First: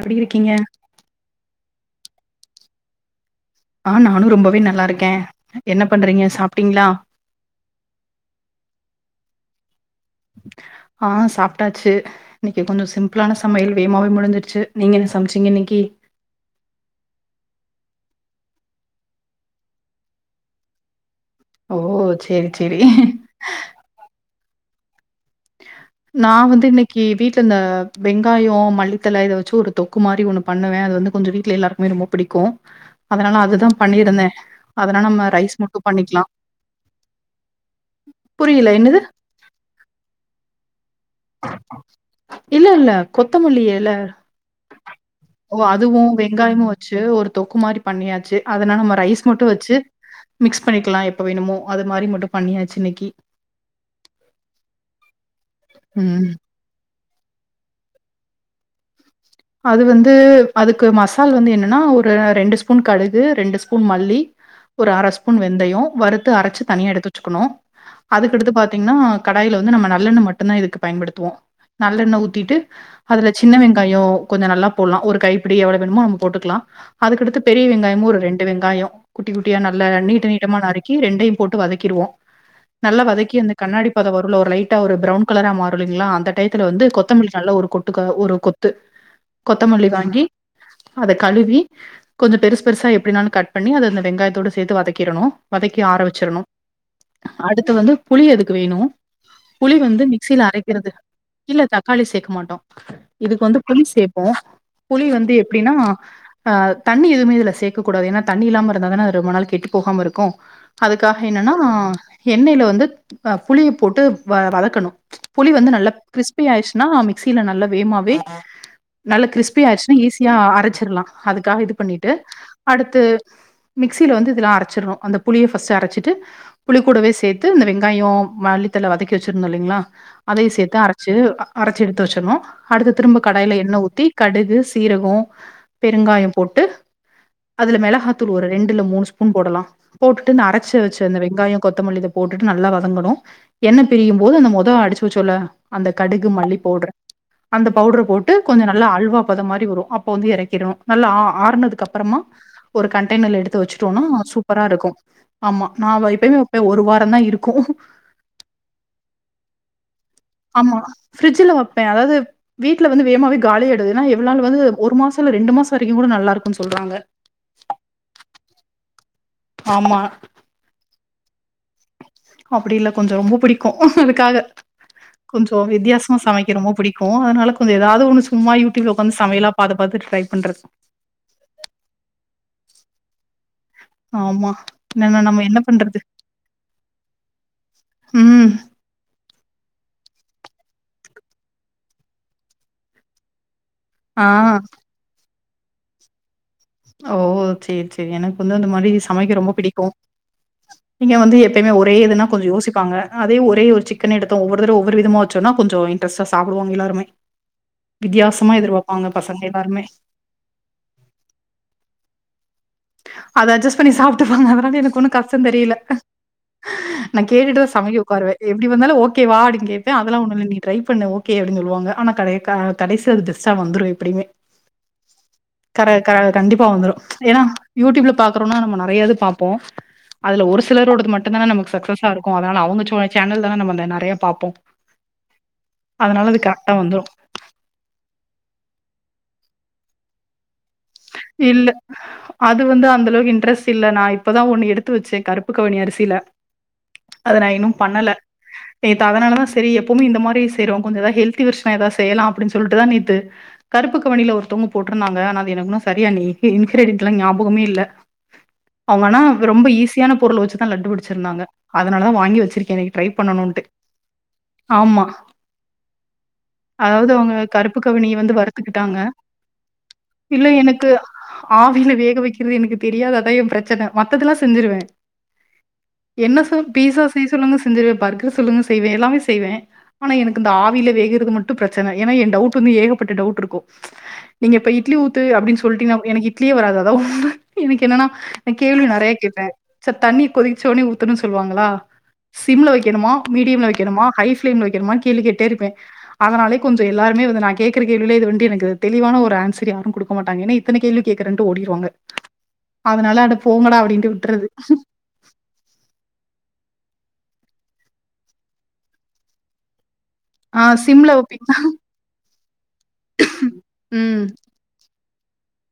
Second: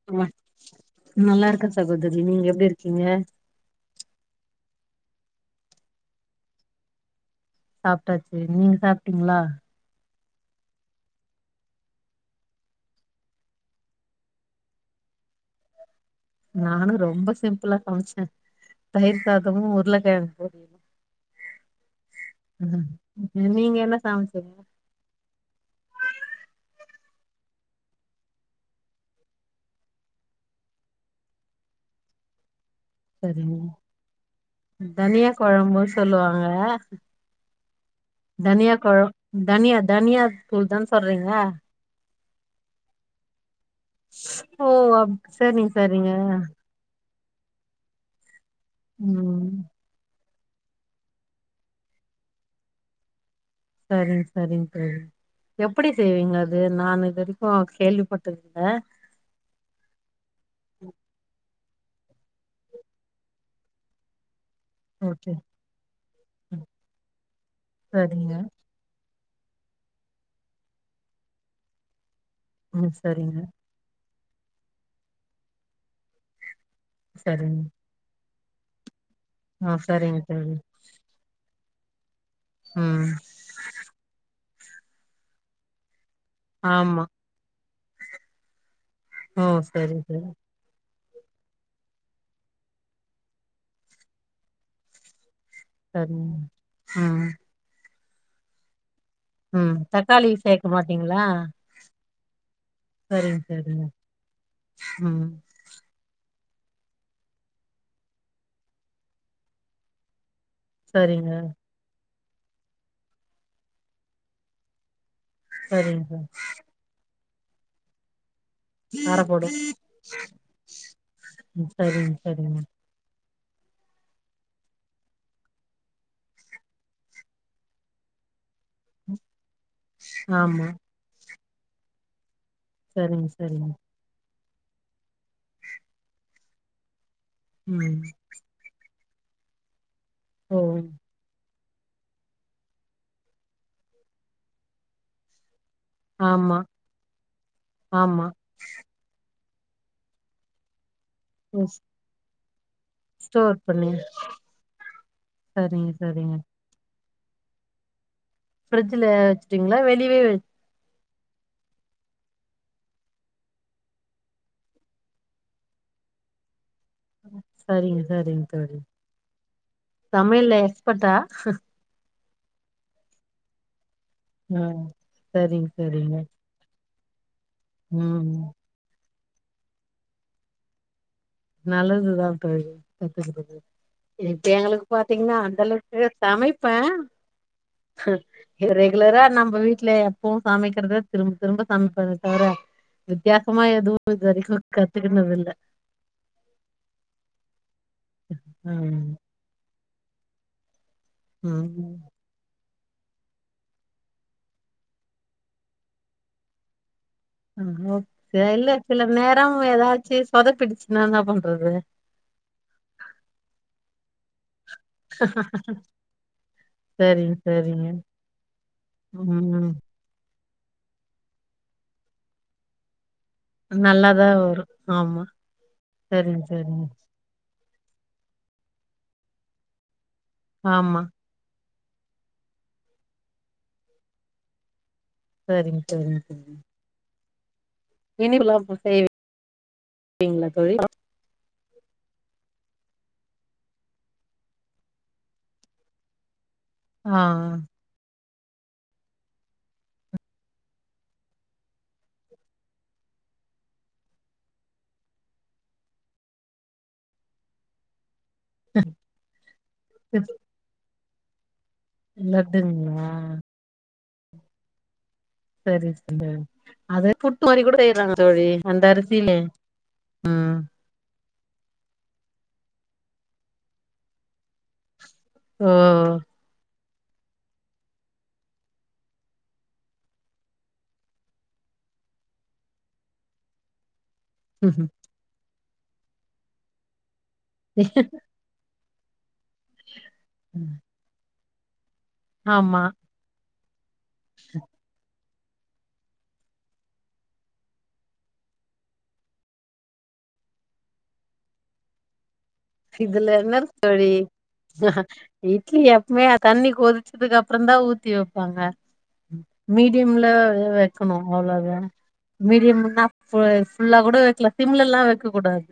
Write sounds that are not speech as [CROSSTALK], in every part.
எப்டி ஆமா இருக்கீங்க நல்லா இருக்க சகோதரி நீங்க எப்டி இருக்கீங்க ஆ நானு ரொம்பவே நல்லா இருக்கே என்ன பண்றீங்க சாப்ட்டீங்ளா சாப்ட்டாச்சு நீங்க சாப்ட்டிங்ளா ஆ சாப்ட்டாச்சு இன்னைக்கு கொஞ்சோ சிம்ப்ளான சமையல் வேகமாவே முடிஞ்சடுச்சு நீங்க என்ன சமைச்சிங்க இன்னைக்கு நானும் ரொம்ப சிம்பிளா சமைச்சே தயிர் சாதமு உருளை கெழங்கு பொறியலு ஓ செரி செரி நீங்க என்ன சமைச்சுங்க நான் வந்து இன்னைக்கு வீட்ல் இந்த வெங்காயம் மல்லித்தழ இதை வெச்சு ஒரு தொக்கு குமாரி ஒண்ணு பண்ணுவ அது வந்து கொஞ்சோ வீட்ல எல்லாருக்குமே ரொம்ப புடிக்கு அதனால சரிங்க அதுதா பண்ணிருந்த அதனா நம்ம தனியா ரைஸ் மட்டு கொழம்பு பண்ணிகலா சொல்லுவாங்க தனியா குழம் தனியா தனியா தூள் தான சொல்றீங்க இல்ல இல்ல கொத்தமல்லி எல ஓ அப் ஓ சரிங்க அதுவு சரிங்க வெங்காயமு வ ச்சு ஒரு தொக்கு மாரி பண்ணியாச்சு அதனால நம்ம ரைஸ் மட் டு ம் வச்சு மிக்ஸ் பண்ணிக்லா எப்ப வேணுமோ அது மாரி மட்டு பண்ணியாச்சு இன்னைக்கு சரி சரி சரி எப்டி ம். செய்வீங்க அது நான் இது வரைக்கு கேள்விப்பட்டதில்ல அது வந்து அதுக்கு மசால் வந்து என்னனா ஒரு ரெண்டு ஸ்பூன் கடுகு ரெண்டு ஸ்பூன் மல்லி ஒரு அர ஓகே ஸ்பூன் வெந்தயம் வறுத்து அரைச்சு தனியா எடுத்து வச்சுக்கணு சரிங்க அதுக்கடுத்து பாத் பாத்தீங்னா கடாயில வந்து நம்ம நல்லெண்ணெ மட்டுந்தான் இதுக்கு பயன்டுத்துவோ நல்லெண்ணெ ஊத்திட்டு ம் அதுல சரிங்க சின்ன வெங்காய கொஞ்சோ நல்லா போட்லா ஒரு கைப்பிடி எவ்ளோ வேணுமோ நம்ம போட்டுக்லா அதுக்கடுத்து சரிங்க பெரிய வெங்காயமு ஒரு ரெண்டு வெங்காய குட்டி குட்டியா ஆ நல்ல சரிங்க நீட்ட தோழி நீட்டமா நறுக்கி ரெண்டையு போட்டு வதக்கிடுவோ நல்லா ம் வதக்கி அந்த கண்ணாடி பதம் வருல ஒரு லைட்டா ஒரு பிரவுன் கலரா மாறுல்லீங்களா அந்த டயத்துல வந்து ஆமா கொத்தமல்லி நல்ல ஒரு கொட்டுக் ஒரு கொத்து ஓ கொத்தமல்லி சரி வாங்கி சரி அத கழுவி கொஞ்சோ பெருசு பெருசா எப்டினாலு கட் பண்ணி அதை அந்த வெங்காயத்தோட சேத்து வதக்கிடணு வதக்கி ஆற சரிங்க வச்சிரணு ம் அடுத்து வந்து புளி அதுக்கு வேணு ம் புளி வந்து தக்காளி மிக்சில சேக்க அரைக்கறது மாட்டீங்களா இல்ல தக்காளி சேக்க மாட்டோ சரிங்க இதுக்கு வந்து புளி சரிங்க சேப்போ புளி ம் வந்து எப்டின்னா ஆ தண்ணி எதுவுமே இதுல சேக்க கூடாது ஏன்னா தண்ணி இல்லாம இருந்தாதான அது ரொம்ப நாளு கெட்டு போகாம இருக்கு அதுக்காக சரிங்க என்னனா எண்ணெய்ல வந்து அ புளிய போட்டு வ வதக்கணு புளி வந்து நல்லா சரிங்க சார். கிறிஸ்பி ஆய்ச்சுன்னா மிக்சில நல்லா வேமாவே அர நல்ல போடு கிறிஸ்பி ஆய்டுச்சுன்னா ஈஸியா அரைச்சிட்லா அதுக்காக இது பண்ணிட்டு சரிங்க சரிங்க அடுத் து மிக்சில வந்து இதெல்லாம் அரச்சிர்னு அந்த புளிய ஃபர்ஸ்ட் அரச்சிட்டு புளிகூடவே சேத்து இந்த வெங்காயம் மல்லி த்துல வதக்கி வச்சிருந்தோல்லைஙளா அதையு ஆமா சேத்து அரச்சு அரச்சு எடுத்து வச்சறனு அடுத்து திரும்ப சரிங்க கடாய்ல சரிங்க எண்ணெ ஊத்தி கடுகு சீரகம் பெருங்காய போட்டு அதுல ம் மெளகாத்தூள் ஒரு ரெண்டு இல்ல மூணு ஸ்பூன் போடலா போட்டுட்டு நா ஓ அரச்சு வச்சு அந்த வெங்காய கொத்தமல்லி இத போட்டுட்டு நல்லா வதங்கணு எண்ணெ பிரியும் போது அந்த மொதல்ல அடிச்சு வச்சோல்ல அந்த கடுகு மல்லி ஆமா பவுடர் அந்த பவுட்ர ஆமா போட்டு கொஞ்சோ நல்லா அல்வா பத மாரி வரு அப்ப வந்து இறக்கிடணு நல்லா ம் ஆறுனதுக்கு அப்பறமா ஒரு கண்டெய்னர்ல ஸ்டோர் எடுத்து பண்ணி வச்சுட்டோனா சூப்பரா இருக்கு ஆமா சரிங்க நா சரிங்க எப்பமே ஒரு வாரதா இருக்கு பிரிஃட்ஜ்ல வச்சுட்டீங்ளா வெளியவே ஆமா பிரிஃட்ஜ்ல வப்பே அதாவது வீட்ல வந்து வேமாவே காலி ஆய்டு ஏனா எல்லால் வந்து ஒரு மாசம் இல்ல ரெண்டு மாசம் வரைக்கு கூட நல்லா இருக்குனு சொல்றாங்க சரிங்க சரிங்க சரிங்க ஆமா சமையல்ல எக்ஸ்பர்ட்டா அப்படி இல்ல கொஞ்சம் ரொம்ப பிடிக்கும் அதுக்காக ம் சரிங்க கொஞ்சம் வித்தியாசமா சரிங்க சமைக் ரொம்ப பிடிக்கும் அதனால கொஞ்சம் எதாவது ம் சும்மா யூடியூப்ல ஒக்காந்து சமையலா பாத்து பாத்து ட்ரை பண்றது நல்லதுதா தோழி கத்துக்குறது இப்ப ஆமா எங்களுக்கு என்னன்னா பாத்தீங்கன்னா நம்ம என்ன அந்த பண்றது அளவுக்கு சமைப்பே ஆ ம் இவரு ரெகுலரா நம்ம வீட்டுல எப்பவும் சமைக்கிறத திரும்ப திரும்ப சமைப்பது தவிர வித்தியாசமா எதுவு இது ஆ வரைக்கும் கத்துக்கினது இல்ல ஓ சேரி சேரி எனக்கு வந்து அந்த மாரி ம் சமைக்க ரொம்ப பிடிக்கு நீங்க வந்து எப்பயுமே ஒரே ம் இதுனா கொஞ்ச யோசிப்பாங்க அதே ஒரே‌ஒரு‌ சிக்கன் எடுத்த ஒவ்வொரு தடவையு ஒவ்வொரு விதமா வச்சோம்னா கொஞ்சம் இன்ர்டஸ்ட்சா சாப்பிடுவாங்க எல்லாருமே ஓகே வித்தியாசமா இல்ல எதிர்பார்ப்பாங்க சில பசங்க நேர எல்லாருமே. எதாச்சு சொதப்பிடிச்சுன்னா என்ன பண்றது அத அட்ஜஸ்ட் பண்ணி சாப்டுபாங்க வேற என்ன ஒன்னும் கஷ்ட தெரியல நா சரிங்க கேட்டுட்டுதா நா சரிங்க சமைக்க உக்காருவே எப்டி வந்தாலு ஓகே வா ம் அப்டினு அதெல்லா ஒண்ணு இல்ல‌ நீ ட்ரை பண்ணு ஓகே அப்படினு சொல்லுவாங்க ஆனா கடே கா கடைசியா அது பெஸ்ட்டா வந்துரும் எப்டியுமே நல்லாதா வரு ஆமா கரே க சரிங்க கண்டிப்பா சரிங்க வந்துடும் ஏன்னா யூடியூப்ல பா்கறோம்னா நம்ம நறையாது பாப்போ அதுல ஒரு ஆமா சிலரோடது மட் டுந்தா நமக்கு சக்சஸ்ஸா இருக்கும் அதனால அவங்க சேனல்ல தா நாம்ம நறைய பாப்போ சரிங்க சரிங்க அதுனால அது கரெக்டா வந்துரு [UNINTELLIGIBLE] லா செய்வீங்களா தோழி இல்ல அது வந்து அந்த அளவுக்கு இன்ட்ரெஸ்ட் இல்ல நா இப்பதா ஒண்ணு எடுத்து வச்சே கருப்பு கவுனி அரிசில ஆ அத நா இன்னும் பண்ணல நேத்து அதனாலதா சேரி எப்பவுமே இந்த மாரி செய்றோ கொஞ்ச‌ எதாவது ஹெல்தி விஷய எதாவ செய்யலாம் அப்படின்னு சொல்ட்டுதா நே‌த்து கருப்புக்க கவுனில ஒருத்தங்க போட்ருந்தாங்க ஆனா அது எனக்கு இன்னு சரியா நீ கி இன்கிரிடன்ட்ஸ்லா ஞாபகமே இல்ல அவங்க ஆனா ரொம்ப ஈஸியான பொருள் வச்சு லட்டு பிடிச்சிருந்தாங்க அதனால தான் வாங்கி வச்சிருக்கே இன்னக்கி ட்ரை லட்டுங்களா பண்ணனும்டு ஆமா சரி சரி அதாவது அது அவங்க புட்டு மாதிரி கூட கருப்பு செய்யறாங்க கவுனிய வந்து தோழி அந்த வறுத்துக்கிட்டாங்க அரிசிலே இல்ல ம் எனக் கு ஆவில வேக வைக்கிறது எனக்கு தெரியாது அதா எ பிரச்சன மத்ததெல்லா செஞ்சிருவே ஓ என்ன சொல் பீஸா செய் சொல்லுங்க செஞ்சுருவே பர்கர் சொல்லுங்க செய்வே எல்லாமே செய்வே ஆனா எனக்கு இந்த ஆவில வேகறது மட்டு பிரச்சன ஏன்னா என் டவுட் வந்து ஏகப்பட்ட டவுட் இருக்கு நீங்க இப்ப இட்லி ஊத்து அப்டின் சொல்ட்டினா எனக் இட்லியே வராது அதா ஒன்னு எனக்கு என்னனா நா கேள்வி நறைய கேப்பே சர் தண்ணி கொதிச்ச ஒட்னே ஊத்தணு சொல்வாங்களா சிம்ல ஆமா வெக்கணுமா மீடியம்ல வெக்கணுமா ஹை ஃப்ளேம்ல வெக்கணுமா கேள்வி கேட்டேருப்பே அதனாலே கொஞ்சோ எல்லாருமே வந்து நா கேக்கற கேள்விலே இது வன்ட்டு எனக்கு தெளிவான ஒரு ஆன்சர் யாரு குடுக்க மாட்டாங்க ஏன்ன இத்தன கேள்வி கேக்குறன்ட்டு ஓடீறுவாங்க அதனால இதுல அட என்ன இருக்கு போங்கடா தோழி அப்டின்ட்டு விட்றது இட்லி எப்மே ஆ தண்ணி கொதிச்சதுக்கப்றோ தா ஊத்தி வெப்பாங்க மீடியம்ல ஆ எ சிம்ல வெக்கணு வைப்பீங்களா? அவ்ளோதா மீடியம் முன்னா ஃபு ஃபுல்லா கூட ம் வெக்லா சிம்லல்லா வெக்கக் கூடாது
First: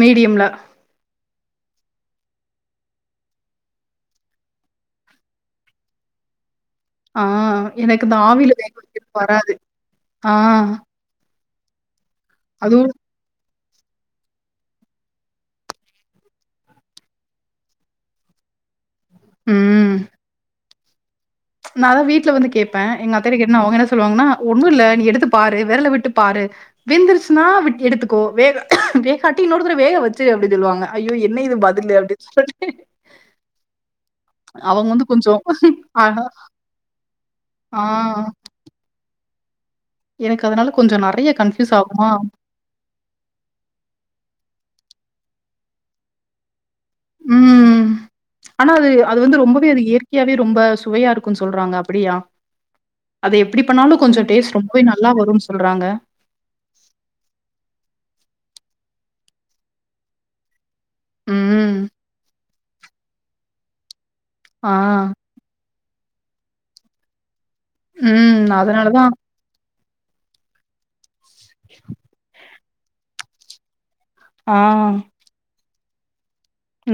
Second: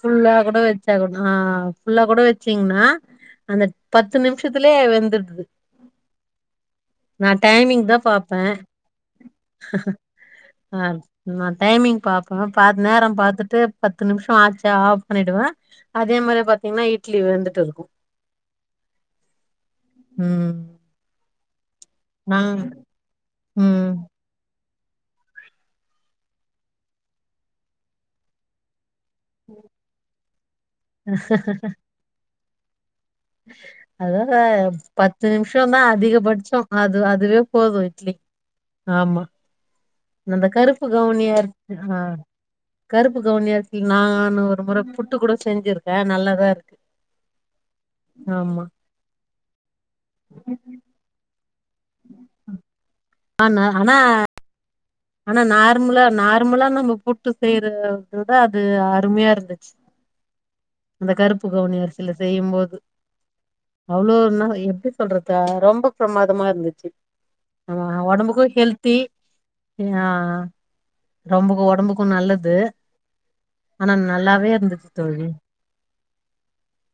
ஃபுல்லா மீடியம்ல. குட வெச்சாக்குட ஆ ஃபுல்லா கூட வெச்சீங்ன்னா அந்த பத்து நிம்ஷத்லே வெந்துர்து [INAUDIBLE] ஆ டைமிங் தா எனக்கு இந்த பாப்பே ஆவில வேக வெக்றது வராது ஆ நா டைமிங் பாப்பே பாத்துனு அதுவும் நேரம் பாத்துட்டு பத்து நிமிஷொ ஆச்சு ஆஃப் பண்ணிடுவே அதே மாரி பாத்தீங்கன்னா இட்லி வெந்துட்டு இருக்கு ம் நா அதா வீட்ல நா வந்து கேப்பே எங்க அத்தட்ட கேட்டேனா அவுங்க என்ன ம் சொல்லுவாங்கன்னா ஒண்ணு இல்ல நீ எடுத்து பாரு விரல விட்டு பாரு வெந்துருச்சுன்னா எடுத்துக்கோ வேக கட்டி இன்னொருத்தற வேக வச்சு அப்டினு சொல்லுவாங்க ஐயோ என்ன இது பதிலு அப்டின்னு சொல்லிட்டு அதா அ அவங்க வந்து பத்து கொஞ்சம் நிம்ஷோ தா அதிக ஆஹா பட்ச்சோ அது அதுவே போது ஆ இட்லி ஆமா எனக்கு அந்த அதனால கருப்பு கொஞ்சம் நெறைய கன்ஃப்யூஸ் கவுனியரிசி ஆ ஆகுமா? கருப்பு கவுனியரிசி நானு ஒரு முறை புட்டு கூட செஞ்சிருக்கே நல்லாதா இருக்கு ம் ஆமா ஆனா அது அது வந்து ரொம்பவே அது இயற்கையாவே ரொம்ப சுவையா இருக் கு சொல்றாங்க அப்டியா அது எப்டி ஆனா பண்ணாலு ஆனா கொஞ்ச டேஸ்ட் ரொம்பவே நல்லா ஆனா வரும்ன்னு சொல்றாங்க. நார்மலா நார்மலா நம்ம புட்டு செய்யறதவிட அது அருமையா இருந்துச்சு அந்த கருப்பு ம். கவுனி அரிசியில செய்யும்போது அவ்வளோ என்ன எப்டி ஆ. சொல்றது த ரொம்ப பிரமாதமா இருந்துச்சு நம்ம ம். ஒடம்புக்கும் ஹெல்த்தி அதனாலதான் ஆ நம்பக்கு ஒடம்புக்கு நல்லது ஆனா நல்லாவே ஆ. இருந்துச்சு தோழி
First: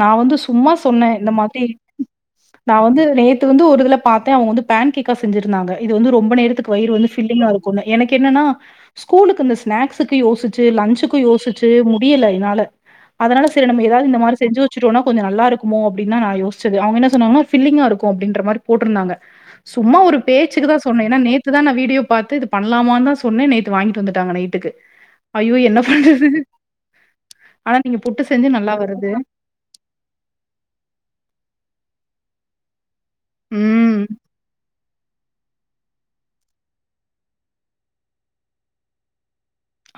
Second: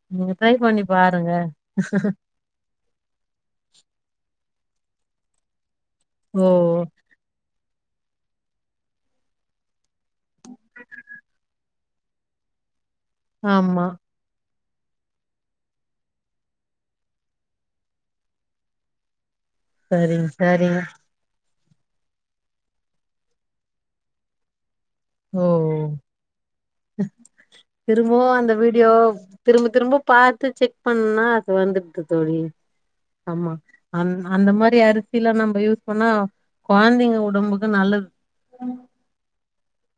நா நீங்க வந்து ட்ரை சும்மா பண்ணி சொன்னே பாருங்க இந்த மாதிரி நா வந்து நேத்து வந்து ஒரு இதுல பாத்தே அவுங்க வந்து பேன் கேக் கா செஞ்சிருந்தாங்க இது வந்து ரொம்ப ஓ நேரத்துக்கு வயிறு வந்து ஃபில்லிங்கா இருக்குனு எனக்கு என்னனா ஸ்கூலுக்கு இந்த ஸ்நாக்ஸுக்கு யோசிச்சு லஞ்சுக்கு யோசிச்சு முடியல எனால அதனால செரி நம்ம ஆமா எதாது இந்த மாரிச் செஞ்சு வச்சுடோனா கொஞ்ச நல்லாருக்குமோ அப்டின்தா நா யோச்சது அவுங்க என்ன சொன்னாங்கனா ஃபிலிங்கா இருக்கு அப்டின்ற மாரி போட்ருந்தாங்க சும்மா ஒரு சரிங்க பேச்சுக்குதா சரிங்க சொன்னே எனா நேத் துதா நா வீடியோ பாத்து இது பண்லாமான்தா சொன்னே நேத்து வாங்கிட்டு வந்துட்டாங்க நைட்டுக்கு ஓ அயோ என்ன பண்றது ஆனா நீங்க புட்டு திரும்பவு செஞ்சு அந்த நல்லா வீடியோ வருது திரும்ப திரும்ப பாத்து செக் பண்ணா அது வந்துர்து தோழி ஆமா ம். அன் அந்த மாரி அரிசிலா நம்ம யூஸ் பண்ணா கொழ்ந்தைங்க உடம்புக்கு நல்லது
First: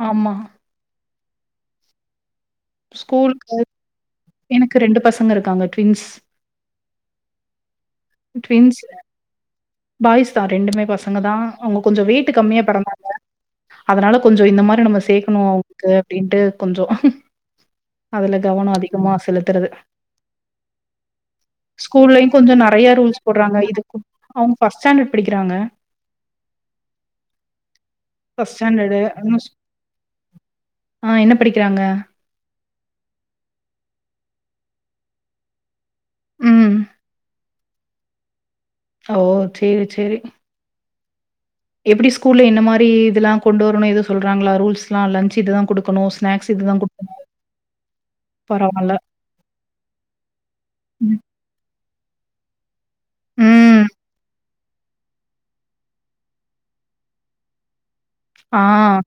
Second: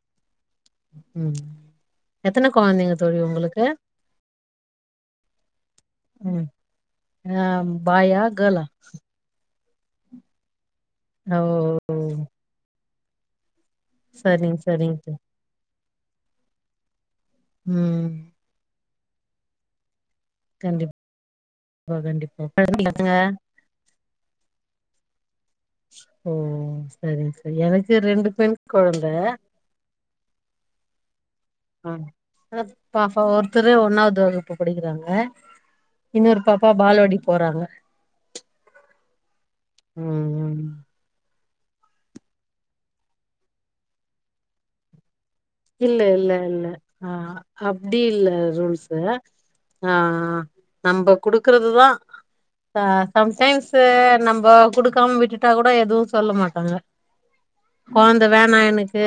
ஆமா ம் எத்தன கொழந்தைங்க தோழி ஸ்கூலுக்கு உங்குளுக்கு எனக்கு பசங்க இருக்காங்க. ட்வின்ஸ். ம் ஆம் பாயா கேலா பாய்ஸ்தா ரெண்டுமே பசங்கதா ஓ அவுங்க கொஞ்சோ வெயிட்டு கம்மியா பெறந்தாங்க அதனால கொஞ்சோ சரிங்க இந்த மாரி சரிங்க நம்ம தோ- சேக்கணு அவுங்குள்க்கு அப்டின்ட்டு கொஞ்சோ ம் அதுல கவனோ அதிகமா செலுத்தறது கண்டிப்பா ஸ்கூல்லயு கண்டிப்பா கொஞ்சோ நெறைய குழந்தைங்க ரூல்ஸ் போட்றாங்க இதுக்கும் அவுங் ஃபர்ஸ்ட் ஸ்டாண்டர்ட் படிக்ராங்க ஓ சரி ச எனக்கு ரெண்டு பெண் ஸ்டாண்டர்டு கொழந்த அ என்ன படிக்றாங்க ஆனாப் பாப்பா ஒருத்தரே ஒன்னாவுது வகுப்பு படிக்கிறாங்க இன்னொரு பாப்பா ம். பால்வாடி போறாங்க ஓ சேரி சேரி ம் ம் எப்டி ஸ்கூல்ல என்ன மாரி இதுலா கொண்டு வரணு எது சொல்றாங்ளா ரூல்ஸ்லா லன்ச்சி இதுதா இல்ல இல்ல இல்ல ஆ அப்டி இல்ல பரவால்ல. ரூல்ஸ்சு அ ஆ நம்ப ம். குடுக்றதுதா ச சம்டைம்ஸ்சு ம். நம்ப குடுக்காம விட்டுட்டா கூட எதுவு சொல்ல மாட்டாங்க கொழந்த வேணா ஆ. எனக்கு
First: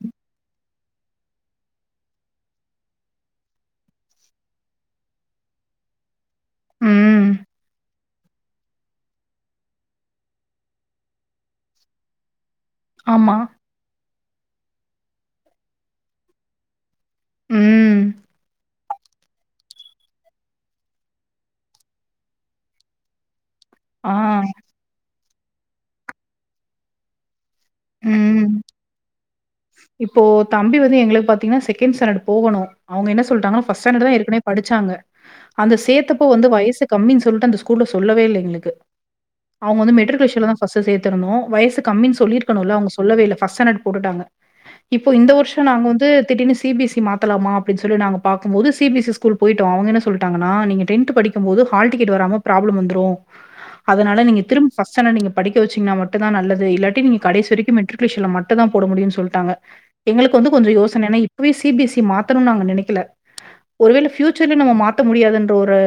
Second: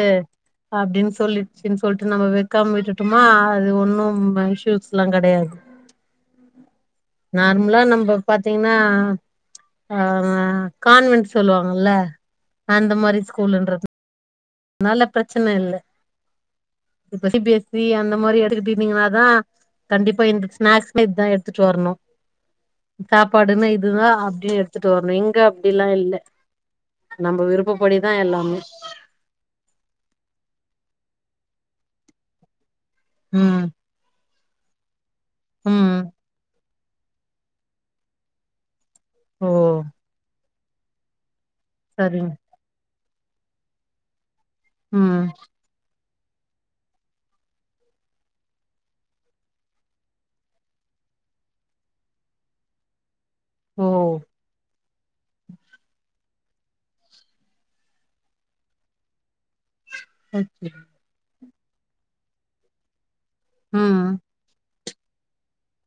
அப்டின் சொ சொல்லிட்ச்சின் சொல்ட்டு நம்ம வெக்காம விட்டுட்டோமா அது ஒன்னும் இஷூயூஸ்லாங் கெடையாது ம். நார்ம்லா நம்பப் பாத்திங்னா அ கான்வென்ட் சொல்லுவாங்கல்ல அந்த மாரி ஆமா. ஸ்கூலுன்றத் னால பிரச்சன இல்ல இப்ப சி பி எஸ் சி ம். அந்த மாரி [UNINTELLIGIBLE] நீங்களாதா கண்டிப்பா இந்த ஸ்நாக்ஸ்னா இத்தா எட்த்துட்டு வர்ணு சாப்பாடுன்னா இதுதா ஆ. அப்டின் எடுத்துட்டு வர்ணு இங்க அப்டிலா இல்ல நம்ப விருப் ப்பபடிதா ம். எல்லாமே இப்போ தம்பி வந்து எங்ளுக் பாத்தீங்னா செகண்ட் ஸாண்டர்ட் போகணு அவுங்க என்ன ம் சொல்ட்டாங்கனா ஃபர்ஸ்ட் ஸாண்டர்ட்தா ஏற்கனவேப் படிச்சாங்க அந்த ம் சேத்தப்போ வந்து வயசு கம்மின் சொல்ட்டு அந்த ஸ்கூல்ல சொல்லவே இல்ல எங்ளுக்கு ஓ அவுங்க வந்து மெட்ரிகுலேஷன்லதா ஃபர்ஸ்ட்டு சேத்துருந்தோ வயசு கம்மின் சரிங்க சொல்லிர்க் கனுல்ல அவுங்க சொல்லவே இல்ல ஃபர்ஸ்ட் ஸ்டாண்டர்ட் போட்டுட்டாங்க இப்போ ம் இந்த ஒர்ஷ் ட்ட நாங்க வந்து திடீனு சி பி எஸ் சி மாத்தலாமா அப்டின் சொல்லி நாங்க பாக்கும் போது C B S C school போய்ட்டோ அவுங் என்ன சொ ல்ட்டாங்கனா நீங்க டென்த்து படிக்கம் போது ஹால் டிக்கெட் வராம ப்ராப்ளம் வந்துரு. ஓ அதுனால நீங்க திரும் ஃபர்ஸ்டான்டடு நீங்க படிக்க வெச்சிங்ன்னா மட் டுதா நல்லது இல்லாட்டி நீங்க கடேசி வரிக்கு மெட்ரிக்குலேஷன்ல மட்டுதா போட முடியுன் சொல்ட்டாங்க. எங்களுக் வந்து ஓகே கொஞ்சோ யோசன ஏனா இப்வே சி பி எஸ்‌ இ மாத்தணுன் நாங்க நெனக்கல ஒரு ம் வேள ஃபியூ ச்சர்ல நம்ம மாத்த முடியாதுன்ற ஒரு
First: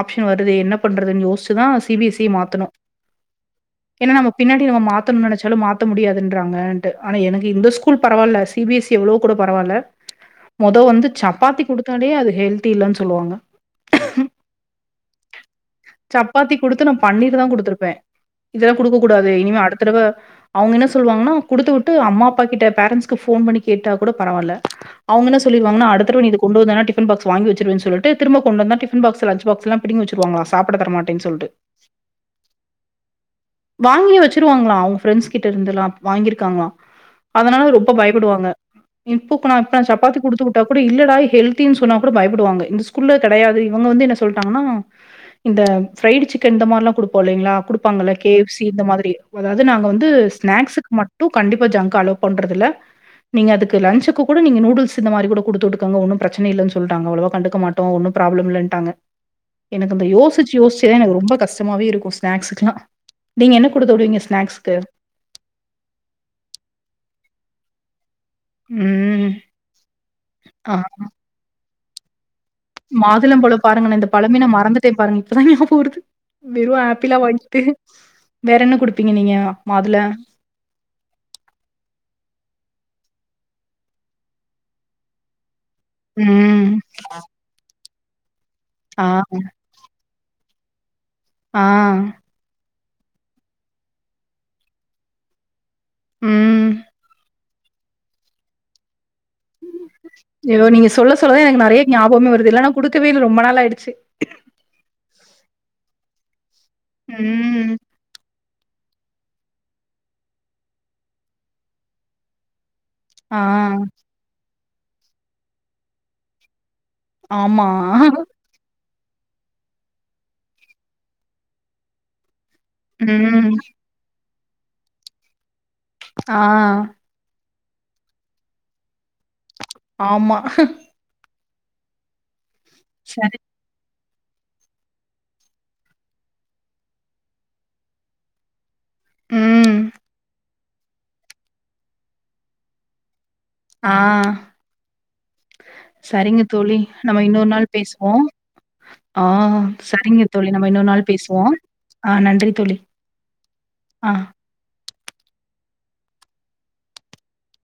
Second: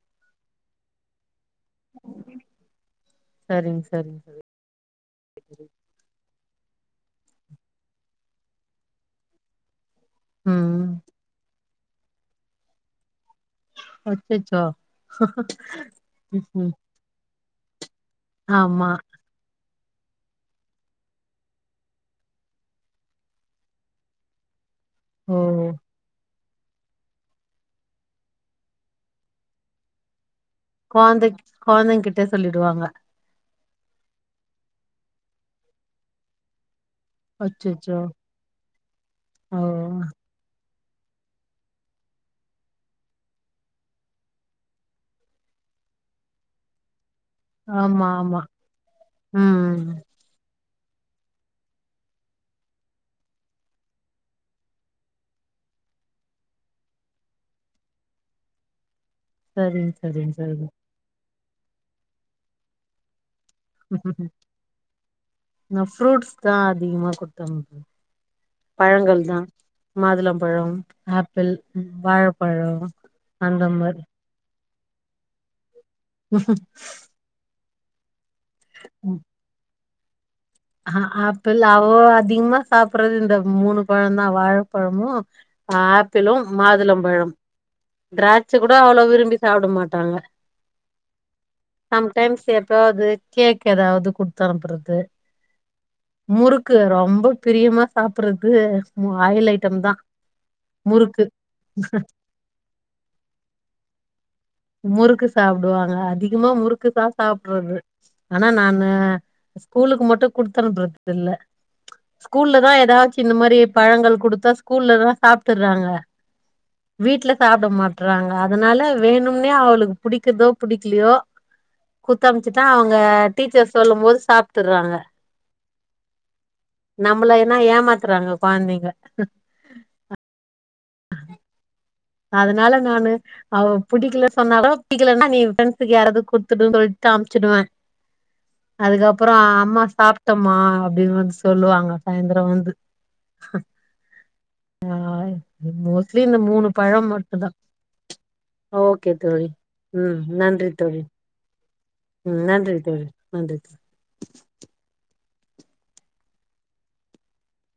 ஆப்ஷன் வருதே என்ன பண்றதுன் யோஸ் ட்டுதா சி பி எஸ் இ ய மாத்துணு. சரிங் எனா சரிங் நம்ம சரி பின்னாடி நம்ம மாத்தன் நெனச்சாலு மாத்த முடியாதுன்றாங்கன்ட்டு ஆனா எனு இது இந்த ஸ்கூல் பரவால்ல சி பி எஸ் இ எவ்ளோ கூட பரவால்ல மொதோ ம் வந்து சப்பாத்தி குடுத் தாலே அது ஹெல்த்தி இல்லன் சொல்லுவாங்க. அச்சச்சோ ம் ம். பன்னீர்தா குடுத்துருப்பே இதல்லா ஆமா குடுக்க கூடா து இனிமே அடுத்தடவ அவுங்க என்ன சொல்வாங்ன்னா குடுத்து உட்டு அம்மாப் பாக் கிட்ட பேரண்ட்ஸ்க்கு ஃபோன் பண்ணி கேட்டா கூட பரவால்ல. அவுங்க ஓ என்ன சொல்லிருவாங்கனா அடுத்தடவ நீ இத க் கொண்டுவந்தேனா டிஃபன் பாக்ஸ் வாங்கி வெச்சிருவேன் சொல்லிட்டு திரும்ப கொண்டு வந்தா டிஃபன் பாக்ஸ் லஞ்ச் பாக்ஸ் எல்லா பிடிங் வெச்சிருவாங்களா சாப்பட தரமாட்டேன் கொழந்தை சொல்ட்டு. கொழந்தைங்கிட்ட சொல்லிடுவாங்க வாங்கியே வெச்சிருவாங்களா அவுங்க ஃப்ரெண்ட்ஸ் கிட்ட இர்ந்தெல்லா வாங்கிருக்காங்களா. அதனால ரொப்போ அச்சச்சோ பயப்படுவாங்க. இப்புக் நா ஓ த சப்பாத்தி குடுத்து உட் டா கூட இல்லடா ஹெல்த்தின் சொன்னா கூட பயப்படுவாங்க இந்த ஸ்கூல்ல கெடையாது இவுங்க வந்து என்ன சொல்ட்டாங்கன்னா இந்த ஃப்ரைடு சிக்கன் இந்த மார்லா குடு போலைங்ளா ஆமா குடுப்பாங்கல்ல கே ஆமா எஃப் சி இந்த மாதிரி அதாவ்து ம் நாங்க வந்து ஸ்நாக்ஸுக் மட் டு கண்டிப்பா ஜங்க் அலோ பண்றதுல்ல. நீங்க அதுக்கு லன்ஞ்சுக்கு கூட நீங்க நூடுல்ஸ் இந்த மாரி கூட குடுத்து உட்டுக்கங்க ஒன்னு ப்ரச்சன இல்லன் சொல்ட்டாங்க அவ்ளவா கண்டுக்க மாட் ட்டோ ஒன்னு ப்ராப்ளம் இல்லட்டாங்க. சரிங் எனக் அந்த சரிங் யோசுச்சு சரிங்க யோஸ்ச்சே எனக் ரொம்ப கஷ்டமாவே இருக்கு ஸ்நாக்ஸுக்லா. நீங்க என்ன குடுத்து விடுவீங்க ஸ்நாக்ஸ்க்கு? நா ஃபுரூட்ஸ்தா அதிகமா குட்த்தம்ப்வே. ம். பழங்கள்தா ஆ மாதுளம்பழம், ஆப்பிள் ம் வாழப் மாதுளம்பழம் பாருங்க நா இந்த பழமே நா மறந்துட்டே பாருங்க இப்பதா ஞாபோ வருது. வெறு ஆப்பிளா வாங்கிட்டு வேற என்ன குடுப்பிங்க நீங்க மாதுள ஆ ஆப்பிள் அவோ அதிகமா சாப்புறது இந்த மூணு பழந்தா வாழப்பழமு அ ஆப்பிளும் ம். மாதுளம்பழம். திராட்ச கூட அவ்ளோ ஆ. விரும்பி சாப்ட மாட்டாங்க‌. ஆ. சம் டைம்ஸ் எப்யாவ்து கேக் எதாவது குட்த்தனுப்புறது. ம். முறுக்கு ரொம்போ பிரியமா சாப்பறது மு ஆயில் ஐ எதோ நீங்க சொல்ல சொல்ல தா எனக் நறைய ஞாபவமே வருது இதெல்லா நா குடுக்கவேல்ல ரொம்ப நாள் ஆய்டுச்சு. முறுக்கு சாப்டுவாங்க அதிகமா முறுக்குதா ம். சாப்ட்றது. ஆனா நானூ ஸ்கூலுக்கு மட்டு குடுத்தனுப்றது தில்ல. கூல்லதா எதாச்சு இந்த ஆ, மாரி பழங்கள் குடுத்தா ஸ்கூல்லதா சாப்ட்டுர்றாங்க. வீட்ல ஆமா. சாப்ட மாட்றாங்க அதுனால வேணும்னே அவளுக் புடிக்குதோ புடிக்லியோ குத்தம்ச்சுட்டா அவுங்க ம். டீச்சர் சொல்லும் போது சாப்ட்டுர்றாங்க. ஆ நம்பளயன்னா ஏமாத்துறாங்க கொழந்தைங்க. ஆமா. அதுனால நானு சரி. அவ புடிக்ல சொன்னாலு புடிக்கலன்னா நீ ஃப்ரெண்ஸுக்கு யாராவது குடுத்துடு சொல்ட்டு அமிச்சுடுவே. அதுக்கப்புறோ ம். அம்மா சாப்ட்டம்மா அப்டின் வந்து சொல்லுவாங்க சாய்ந்தரோ வந்து ஆ ஆ மோஸ்ட்லி இந்த சரிங்க மூணு தோழி பழம் நம்ம இன்னொரு மட்டுந்தா நாள் பேசுவோ ஓகே ஆ தோழி ம் சரிங்க தோழி நம்ம நன்றி இன்னொரு நாள் பே சுவோ ஆ நன்றி தோழி ஆ